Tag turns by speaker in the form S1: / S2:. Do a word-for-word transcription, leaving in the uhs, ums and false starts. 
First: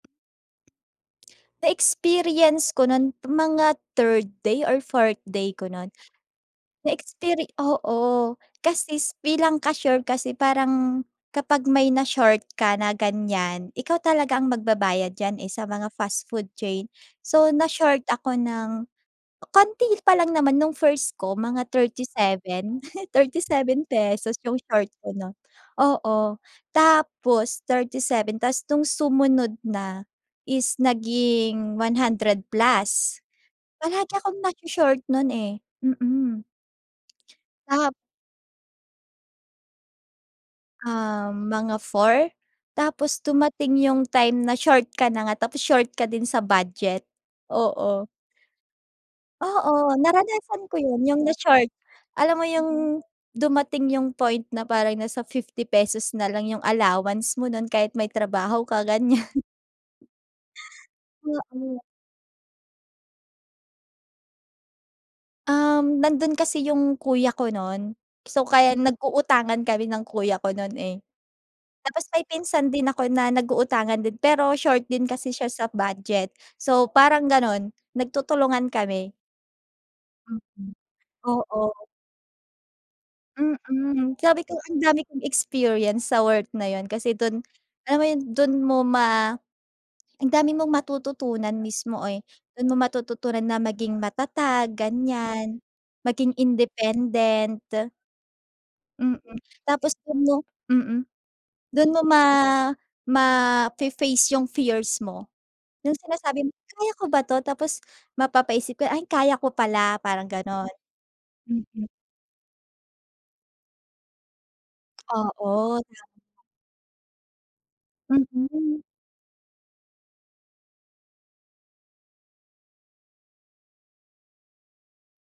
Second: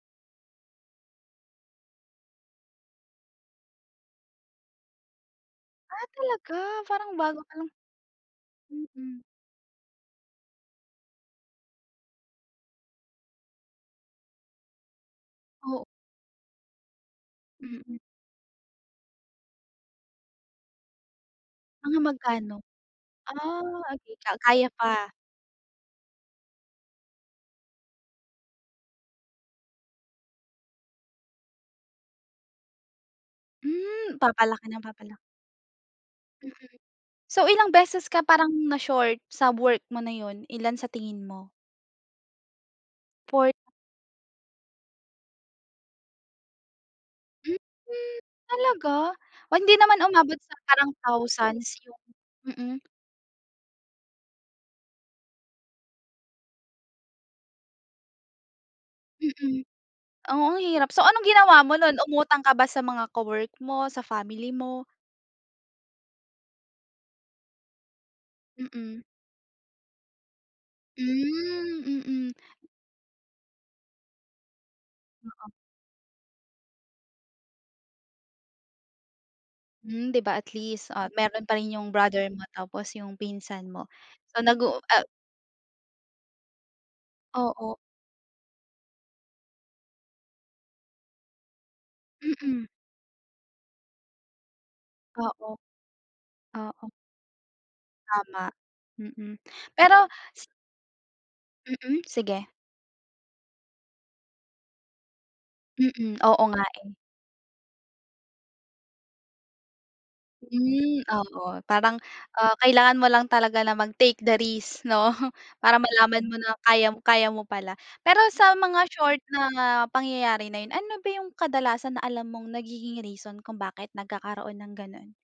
S1: Na-experience ko nun mga third day or fourth day ko nun.
S2: Ah, talaga? Parang bago
S1: Na-experi
S2: pa lang.
S1: oo, kasi s
S2: Mm.
S1: bilang cashier kasi parang kapag may na-short ka na ganyan, ikaw talaga ang magbabayad diyan eh, sa
S2: O
S1: mga fast food chain. So,
S2: Mm.
S1: na-short ako ng konti pa lang naman nung first ko mga
S2: Mga magkano?
S1: thirty-seven.
S2: Ah,
S1: thirty-seven
S2: okey, ka
S1: pesos yung
S2: kaya
S1: short
S2: pa.
S1: ko, 'no. Oo. Tapos thirty-seven, ta's nung sumunod na is naging one hundred plus. Palagi
S2: Hmm,
S1: akong
S2: papalaki ng
S1: naso-short
S2: papalaki.
S1: nun eh. Mm.
S2: Mm. So, ilang
S1: Tap
S2: beses ka parang na-short sa work mo na yun? Ilan sa tingin
S1: Ah,
S2: mo?
S1: mga four? Tapos
S2: fourth.
S1: dumating yung time na-short ka na nga, tapos short ka din sa budget, oo.
S2: Mhm, talaga? Oh hindi
S1: Oo,
S2: naman umabot sa
S1: naranasan ko
S2: parang
S1: yun, yung
S2: thousands
S1: na-short.
S2: yung
S1: Alam mo
S2: mm.
S1: yung dumating yung point na parang nasa fifty pesos nalang yung allowance mo nun kahit may trabaho ka, ganyan.
S2: Mm. Oo ang hirap. So anong ginawa mo
S1: Oo.
S2: nun? Umutang ka ba sa mga ka-work mo, sa family mo?
S1: Um, nandun kasi yung kuya ko nun. So, kaya
S2: Mm.
S1: nag-uutangan kami ng kuya ko nun eh.
S2: Hmm.
S1: Tapos, may
S2: Mm.
S1: pinsan din ako na nag-uutangan din. Pero short din kasi
S2: Oo.
S1: siya sa budget. So, parang ganun, nagtutulungan kami.
S2: Hmm, 'di ba at
S1: Mm.
S2: least, ah, meron pa rin
S1: Oo.
S2: yung brother mo tapos yung pinsan mo.
S1: Mm. Sabi
S2: So
S1: ko
S2: nag-uu
S1: ang
S2: a
S1: dami kong experience sa work na yun. Kasi dun,
S2: Oo.
S1: alam mo yun, dun mo ma ang dami mong matututunan mismo eh.
S2: Mm.
S1: Dun mo matututunan na maging matatag,
S2: Oo.
S1: ganyan. Maging
S2: Oo.
S1: independent.
S2: Tama.
S1: Mm.
S2: Mm,
S1: Tapos
S2: pero
S1: dun mo
S2: si
S1: mm, dun
S2: Mm,
S1: mo ma
S2: sige.
S1: mafe-face yung fears mo. Yung
S2: Mm. Oo
S1: sinasabi mo,
S2: nga eh.
S1: "Kaya ko ba 'to?" Tapos mapapaisip 'ko, "Ay, kaya ko pala" parang gano'n.
S2: Hmm, oo.
S1: Mm.
S2: Parang, ah, kailangan mo lang talaga na mag-take the risk, 'no? Para
S1: Oo. Tama.
S2: malaman mo na kaya kaya mo pala. Pero sa
S1: Mhm.
S2: mga short na pangyayari na yun, ano ba yung kadalasan na alam mong nagiging reason kung bakit nagkakaroon ng gano'n?